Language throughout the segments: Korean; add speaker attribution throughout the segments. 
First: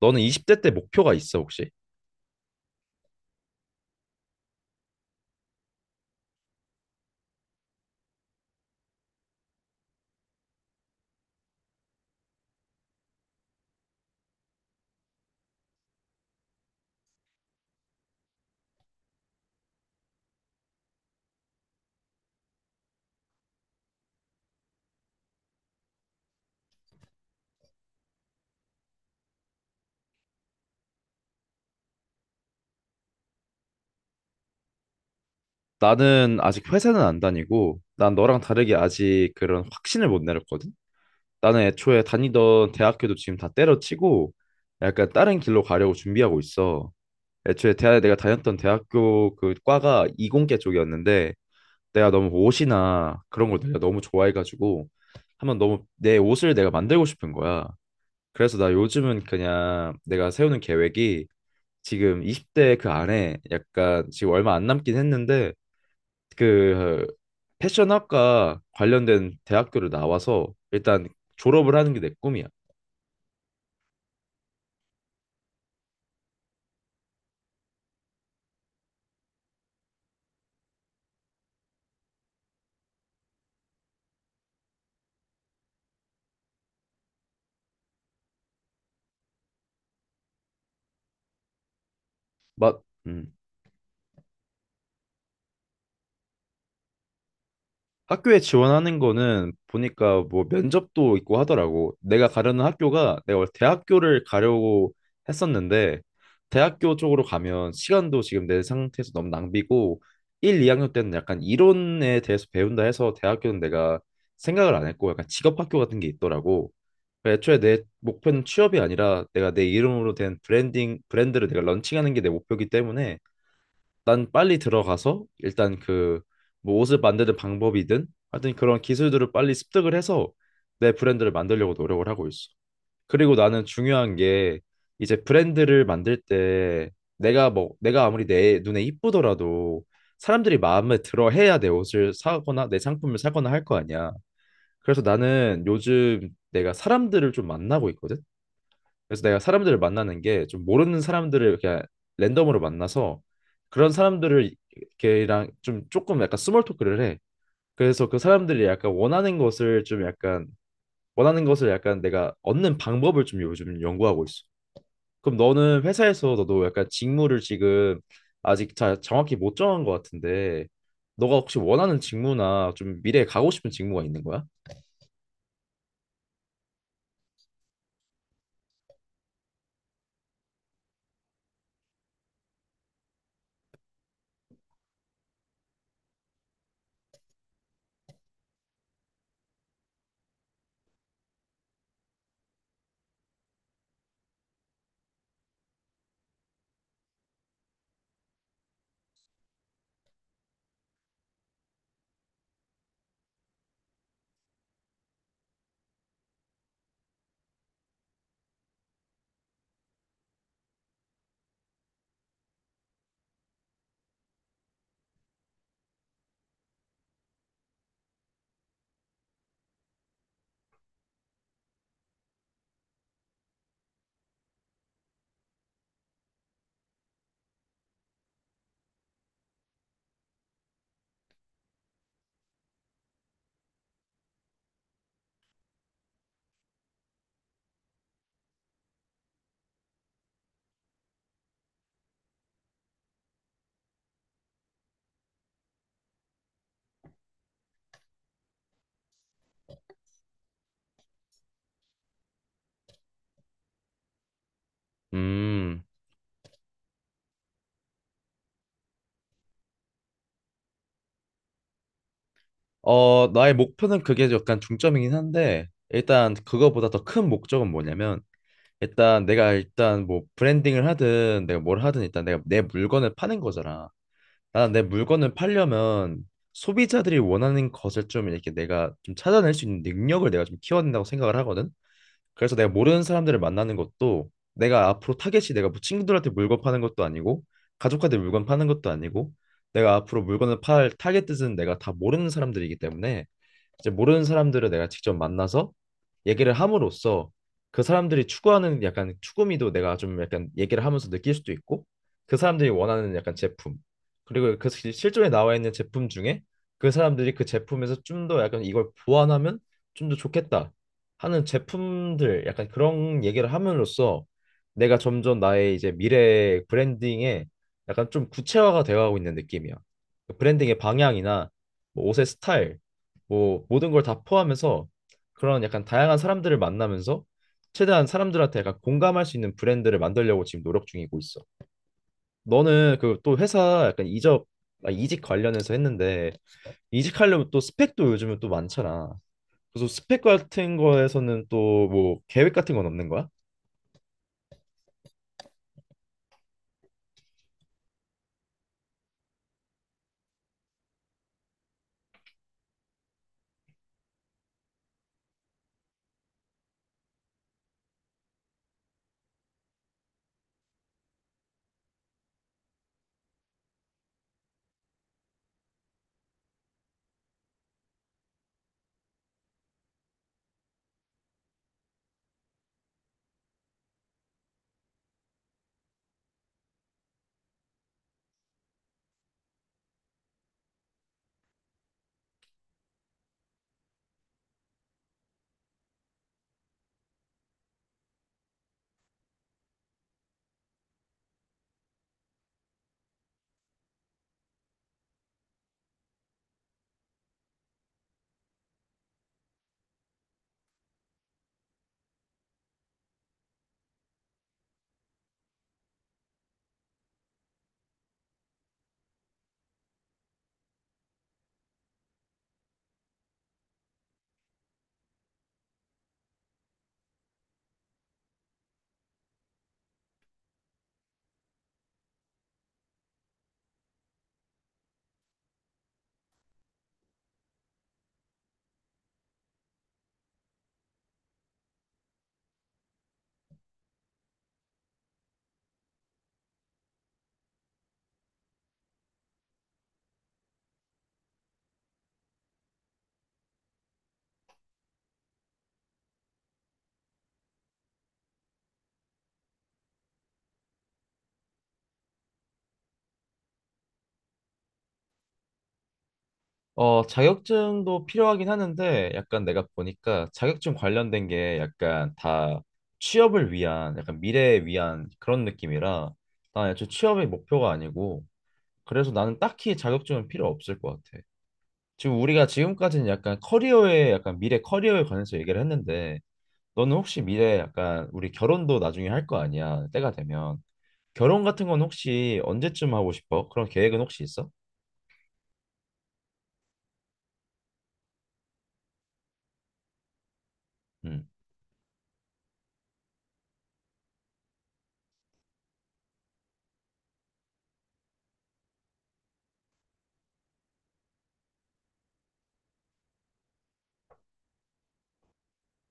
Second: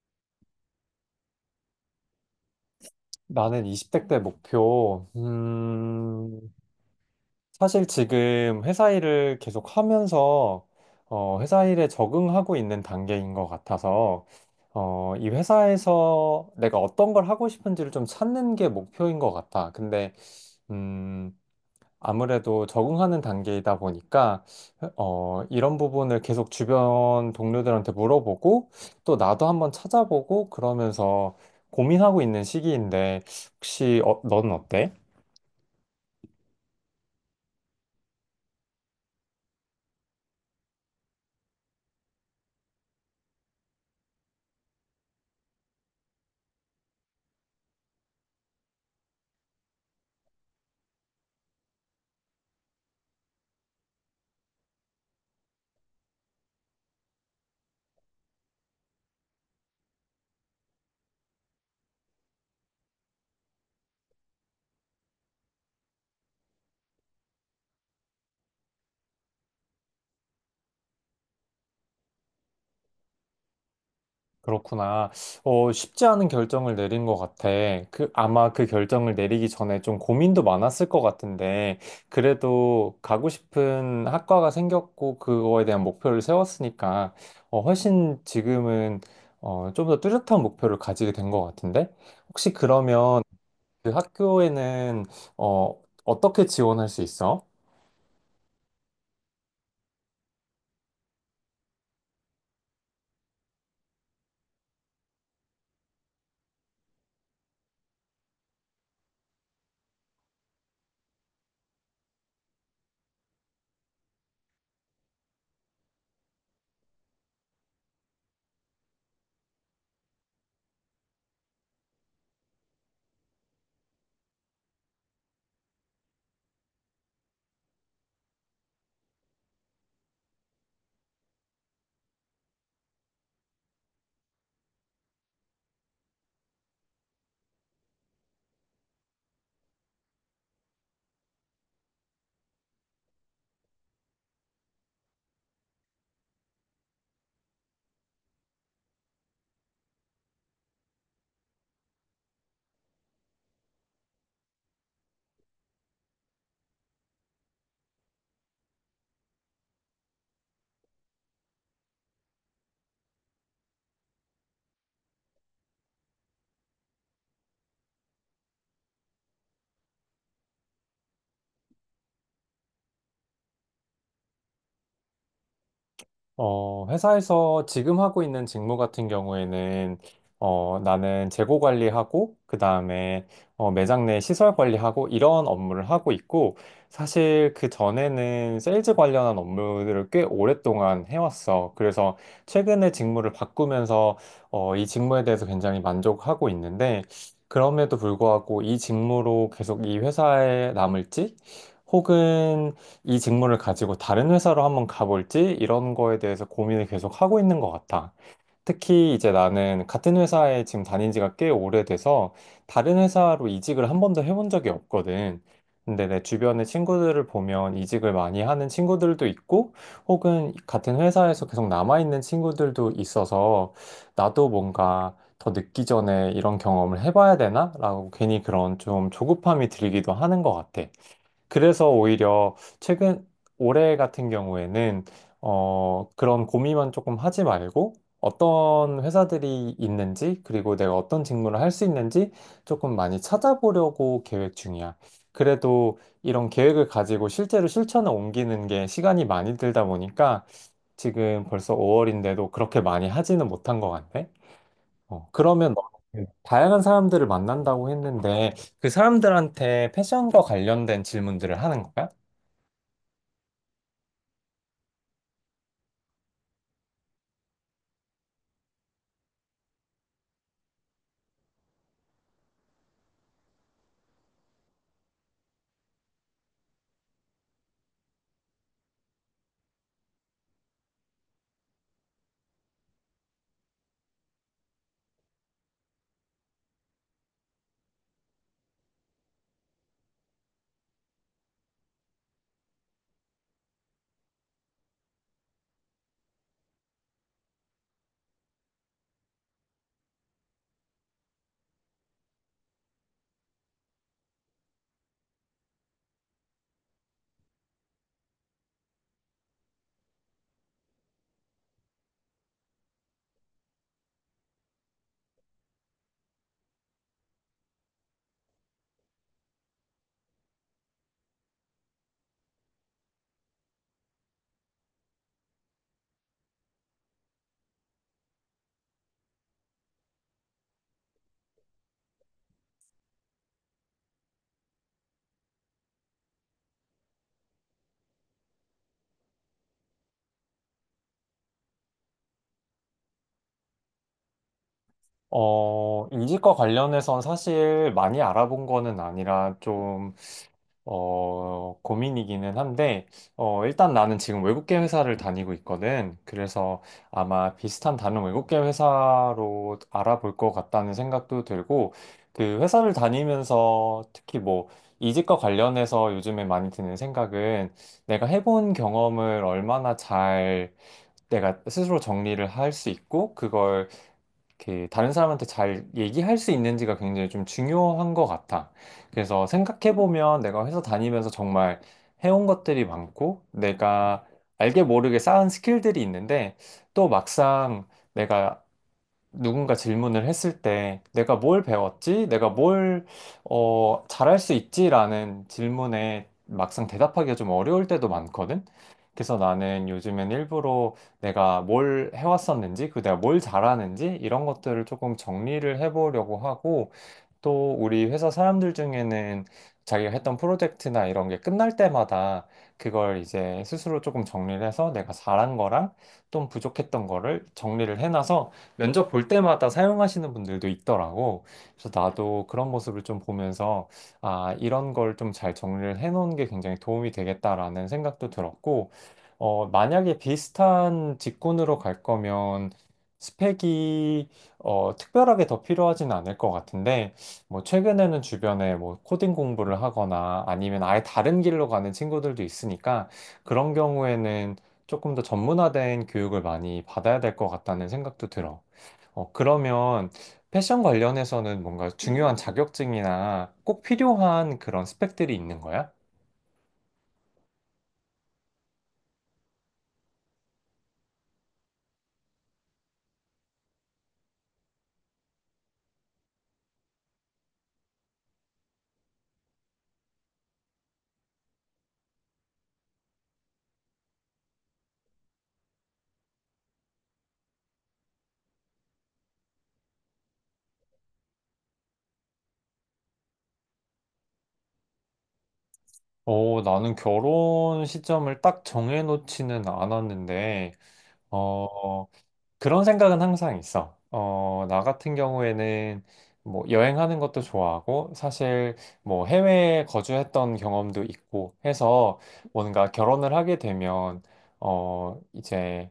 Speaker 1: 너는 20대 때 목표가 있어, 혹시?
Speaker 2: 나는 20대 때 목표, 사실 지금 회사 일을 계속 하면서, 회사 일에 적응하고 있는 단계인 것 같아서, 이 회사에서 내가 어떤 걸 하고 싶은지를 좀 찾는 게 목표인 것 같아. 근데, 음, 아무래도 적응하는 단계이다 보니까 이런 부분을 계속 주변 동료들한테 물어보고 또 나도 한번 찾아보고 그러면서 고민하고 있는 시기인데 혹시 넌 어때?
Speaker 1: 나는 아직 회사는 안 다니고, 난 너랑 다르게 아직 그런 확신을 못 내렸거든? 나는 애초에 다니던 대학교도 지금 다 때려치고, 약간 다른 길로 가려고 준비하고 있어. 애초에 대 내가 다녔던 대학교 그 과가 이공계 쪽이었는데, 내가 너무 옷이나 그런 걸 내가 너무 좋아해가지고, 한번 너무 내 옷을 내가 만들고 싶은 거야. 그래서 나 요즘은 그냥 내가 세우는 계획이, 지금 20대 그 안에 약간 지금 얼마 안 남긴 했는데, 그 패션학과 관련된 대학교를 나와서 일단 졸업을 하는 게 내 꿈이야.
Speaker 2: 그렇구나. 쉽지 않은 결정을 내린 것 같아. 아마 그 결정을 내리기 전에 좀 고민도 많았을 것 같은데, 그래도 가고 싶은 학과가 생겼고, 그거에 대한 목표를 세웠으니까, 훨씬 지금은, 좀 더 뚜렷한 목표를 가지게 된 것 같은데? 혹시
Speaker 1: 막
Speaker 2: 그러면 그 학교에는, 어, 어떻게 지원할 수 있어?
Speaker 1: 학교에 지원하는 거는 보니까 뭐 면접도 있고 하더라고. 내가 가려는 학교가, 내가 원래 대학교를 가려고 했었는데 대학교 쪽으로 가면 시간도 지금 내 상태에서 너무 낭비고, 1, 2학년 때는 약간 이론에 대해서 배운다 해서 대학교는 내가 생각을 안 했고, 약간 직업학교 같은 게 있더라고. 그래서 애초에 내 목표는 취업이 아니라, 내가 내 이름으로 된 브랜딩 브랜드를 내가 런칭하는 게 내 목표이기 때문에, 난 빨리 들어가서 일단 그 뭐 옷을 만드는 방법이든 하여튼 그런 기술들을 빨리 습득을 해서 내 브랜드를 만들려고 노력을 하고 있어. 그리고 나는 중요한 게, 이제 브랜드를 만들 때 내가 뭐 내가 아무리 내 눈에 이쁘더라도 사람들이 마음에 들어 해야 내 옷을 사거나 내 상품을 사거나 할 거 아니야. 그래서 나는 요즘 내가 사람들을 좀 만나고 있거든. 그래서 내가 사람들을 만나는 게, 좀 모르는 사람들을 그냥 랜덤으로 만나서, 그런 사람들을, 걔랑 좀 조금 약간 스몰 토크를 해. 그래서 그 사람들이 약간 원하는 것을, 좀 약간 원하는 것을 약간 내가 얻는 방법을 좀 요즘 연구하고 있어. 그럼 너는 회사에서 너도 약간 직무를 지금 아직 잘 정확히 못 정한 것 같은데, 너가 혹시 원하는 직무나 좀 미래에 가고 싶은 직무가 있는 거야?
Speaker 2: 회사에서 지금 하고 있는 직무 같은 경우에는, 나는 재고 관리하고, 그 다음에, 매장 내 시설 관리하고, 이런 업무를 하고 있고, 사실 그 전에는 세일즈 관련한 업무들을 꽤 오랫동안 해왔어. 그래서 최근에 직무를 바꾸면서, 이 직무에 대해서 굉장히 만족하고 있는데, 그럼에도 불구하고 이 직무로 계속 이 회사에 남을지, 혹은 이 직무를 가지고 다른 회사로 한번 가볼지 이런 거에 대해서 고민을 계속 하고 있는 것 같아. 특히 이제 나는 같은 회사에 지금 다닌 지가 꽤 오래돼서 다른 회사로 이직을 한 번도 해본 적이 없거든. 근데 내 주변의 친구들을 보면 이직을 많이 하는 친구들도 있고 혹은 같은 회사에서 계속 남아있는 친구들도 있어서 나도 뭔가 더 늦기 전에 이런 경험을 해봐야 되나? 라고 괜히 그런 좀 조급함이 들기도 하는 것 같아. 그래서 오히려 최근 올해 같은 경우에는 그런 고민만 조금 하지 말고 어떤 회사들이 있는지 그리고 내가 어떤 직무를 할 수 있는지 조금 많이 찾아보려고 계획 중이야. 그래도 이런 계획을 가지고 실제로 실천을 옮기는 게 시간이 많이 들다 보니까 지금 벌써 5월인데도 그렇게 많이 하지는 못한 것 같네. 그러면 너
Speaker 1: 음.
Speaker 2: 그 다양한 사람들을 만난다고 했는데 그 사람들한테 패션과 관련된 질문들을 하는 거야?
Speaker 1: 나의 목표는 그게 약간 중점이긴 한데, 일단 그거보다 더 큰 목적은 뭐냐면, 일단 내가, 일단 뭐 브랜딩을 하든 내가 뭘 하든, 일단 내가 내 물건을 파는 거잖아. 나는 내 물건을 팔려면, 소비자들이 원하는 것을 좀 이렇게 내가 좀 찾아낼 수 있는 능력을 내가 좀 키워야 된다고 생각을 하거든. 그래서 내가 모르는 사람들을 만나는 것도, 내가 앞으로 타겟이, 내가 뭐 친구들한테 물건 파는 것도 아니고 가족한테 물건 파는 것도 아니고, 내가 앞으로 물건을 팔 타겟은 내가 다 모르는 사람들이기 때문에, 이제 모르는 사람들을 내가 직접 만나서 얘기를 함으로써, 그 사람들이 추구하는 약간 추구미도 내가 좀 약간 얘기를 하면서 느낄 수도 있고, 그 사람들이 원하는 약간 제품, 그리고 그 실존에 나와 있는 제품 중에 그 사람들이 그 제품에서 좀 더 약간 이걸 보완하면 좀 더 좋겠다 하는 제품들, 약간 그런 얘기를 함으로써 내가 점점 나의 이제 미래 브랜딩에 약간 좀 구체화가 되어가고 있는 느낌이야. 그 브랜딩의 방향이나 뭐 옷의 스타일, 뭐 모든 걸 다 포함해서 그런 약간 다양한 사람들을 만나면서 최대한 사람들한테 약간 공감할 수 있는 브랜드를 만들려고 지금 노력 중이고 있어. 너는 그 또 회사 약간 이직 관련해서 했는데, 이직하려면 또 스펙도 요즘은 또 많잖아. 그래서 스펙 같은 거에서는 또 뭐 계획 같은 건 없는 거야?
Speaker 2: 이직과 관련해선 사실 많이 알아본 거는 아니라 고민이기는 한데, 일단 나는 지금 외국계 회사를 다니고 있거든. 그래서 아마 비슷한 다른 외국계 회사로 알아볼 것 같다는 생각도 들고, 그 회사를 다니면서 특히 이직과 관련해서 요즘에 많이 드는 생각은 내가 해본 경험을 얼마나 잘 내가 스스로 정리를 할 수 있고, 그걸 이렇게 다른 사람한테 잘 얘기할 수 있는지가 굉장히 좀 중요한 것 같아. 그래서 생각해보면 내가 회사 다니면서 정말 해온 것들이 많고 내가 알게 모르게 쌓은 스킬들이 있는데 또 막상 내가 누군가 질문을 했을 때 내가 뭘 배웠지? 잘할 수 있지? 라는 질문에 막상 대답하기가 좀 어려울 때도 많거든? 그래서 나는 요즘엔 일부러 내가 뭘 해왔었는지, 그 내가 뭘 잘하는지, 이런 것들을 조금 정리를 해보려고 하고, 또 우리 회사 사람들 중에는 자기가 했던 프로젝트나 이런 게 끝날 때마다 그걸 이제 스스로 조금 정리를 해서 내가 잘한 거랑 좀 부족했던 거를 정리를 해놔서 면접 볼 때마다 사용하시는 분들도 있더라고. 그래서 나도 그런 모습을 좀 보면서 아, 이런 걸 좀 잘 정리를 해놓은 게 굉장히 도움이 되겠다라는 생각도 들었고, 만약에 비슷한 직군으로 갈 거면 스펙이 특별하게 더 필요하진 않을 것 같은데, 뭐 최근에는 주변에 뭐 코딩 공부를 하거나 아니면 아예 다른 길로 가는 친구들도 있으니까 그런 경우에는 조금 더 전문화된 교육을 많이 받아야 될 것 같다는 생각도 들어. 그러면 패션 관련해서는 뭔가 중요한 자격증이나 꼭 필요한 그런 스펙들이 있는 거야?
Speaker 1: 자격증도 필요하긴 하는데, 약간 내가 보니까 자격증 관련된 게 약간 다 취업을 위한, 약간 미래에 위한 그런 느낌이라, 난 애초에 취업이 목표가 아니고, 그래서 나는 딱히 자격증은 필요 없을 것 같아. 지금 우리가 지금까지는 약간 커리어에, 약간 미래 커리어에 관해서 얘기를 했는데, 너는 혹시 미래에, 약간 우리 결혼도 나중에 할 거 아니야? 때가 되면 결혼 같은 건 혹시 언제쯤 하고 싶어? 그런 계획은 혹시 있어?
Speaker 2: 나는 결혼 시점을 딱 정해놓지는 않았는데,
Speaker 1: 음,
Speaker 2: 어, 그런 생각은 항상 있어. 나 같은 경우에는 뭐 여행하는 것도 좋아하고 사실 뭐 해외에 거주했던 경험도 있고 해서 뭔가 결혼을 하게 되면 이제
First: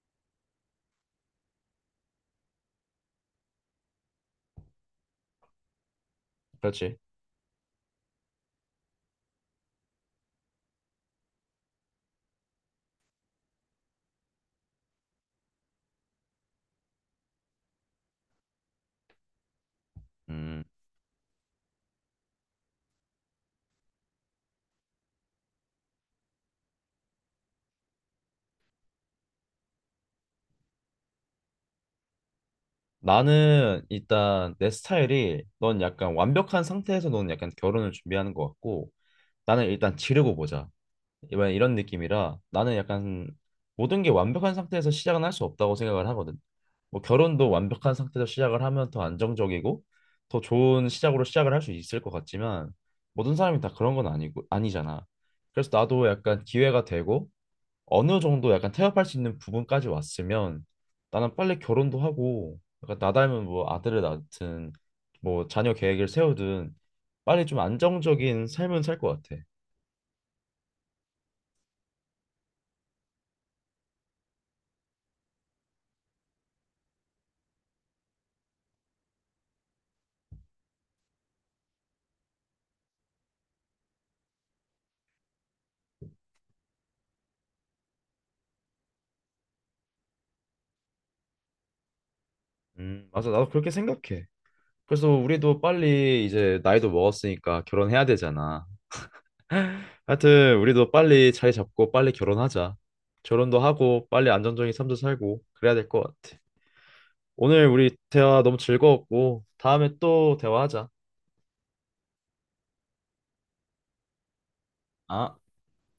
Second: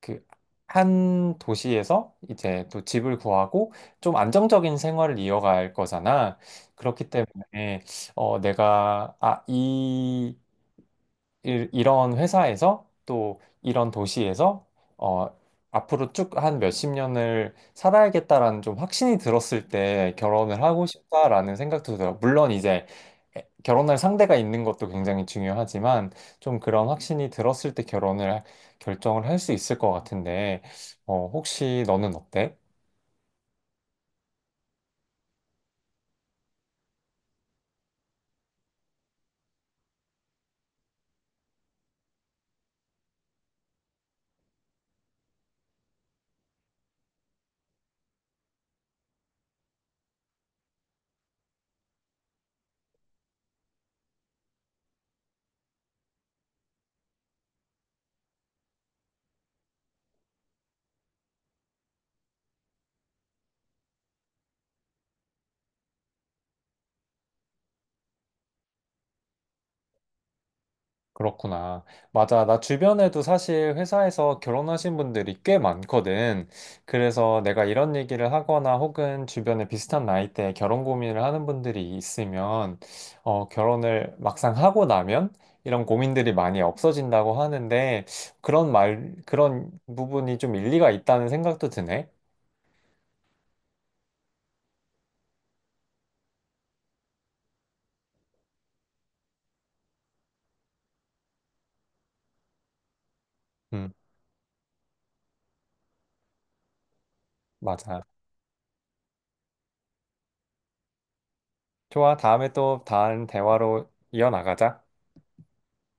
Speaker 2: 그 한 도시에서 이제 또 집을 구하고 좀 안정적인 생활을 이어갈 거잖아.
Speaker 1: 그렇지.
Speaker 2: 그렇기 때문에 어, 내가 아, 이 이런 회사에서 또 이런 도시에서 어, 앞으로 쭉 한 몇 십 년을 살아야겠다라는 좀 확신이 들었을 때 결혼을
Speaker 1: 음.
Speaker 2: 하고 싶다라는 생각도 들어요. 물론 이제 결혼할 상대가 있는 것도 굉장히 중요하지만 좀 그런 확신이 들었을 때 결정을 할 수 있을 것 같은데 혹시 너는 어때?
Speaker 1: 나는 일단 내 스타일이, 넌 약간 완벽한 상태에서 넌 약간 결혼을 준비하는 것 같고, 나는 일단 지르고 보자, 이번 이런 느낌이라. 나는 약간 모든 게 완벽한 상태에서 시작은 할 수 없다고 생각을 하거든. 뭐 결혼도 완벽한 상태에서 시작을 하면 더 안정적이고 더 좋은 시작으로 시작을 할 수 있을 것 같지만, 모든 사람이 다 그런 건 아니고 아니잖아. 그래서 나도 약간 기회가 되고 어느 정도 약간 태업할 수 있는 부분까지 왔으면, 나는 빨리 결혼도 하고, 약간 나 닮은 뭐 아들을 낳든 뭐 자녀 계획을 세우든, 빨리 좀 안정적인 삶은 살 것 같아.
Speaker 2: 그렇구나. 맞아. 나 주변에도 사실 회사에서 결혼하신 분들이 꽤 많거든. 그래서 내가 이런 얘기를 하거나 혹은 주변에 비슷한 나이대에 결혼 고민을 하는 분들이 있으면, 결혼을 막상 하고 나면 이런 고민들이 많이 없어진다고 하는데, 그런 말, 그런 부분이 좀 일리가 있다는 생각도 드네.
Speaker 1: 맞아. 나도 그렇게 생각해. 그래서 우리도 빨리 이제 나이도 먹었으니까 결혼해야 되잖아. 하여튼 우리도 빨리 자리 잡고 빨리 결혼하자. 결혼도
Speaker 2: 음,
Speaker 1: 하고 빨리 안정적인 삶도 살고 그래야 될 것 같아. 오늘 우리
Speaker 2: 맞아.
Speaker 1: 대화 너무 즐거웠고 다음에 또 대화하자.
Speaker 2: 좋아. 다음에 또 다른 대화로 이어나가자.
Speaker 1: 아.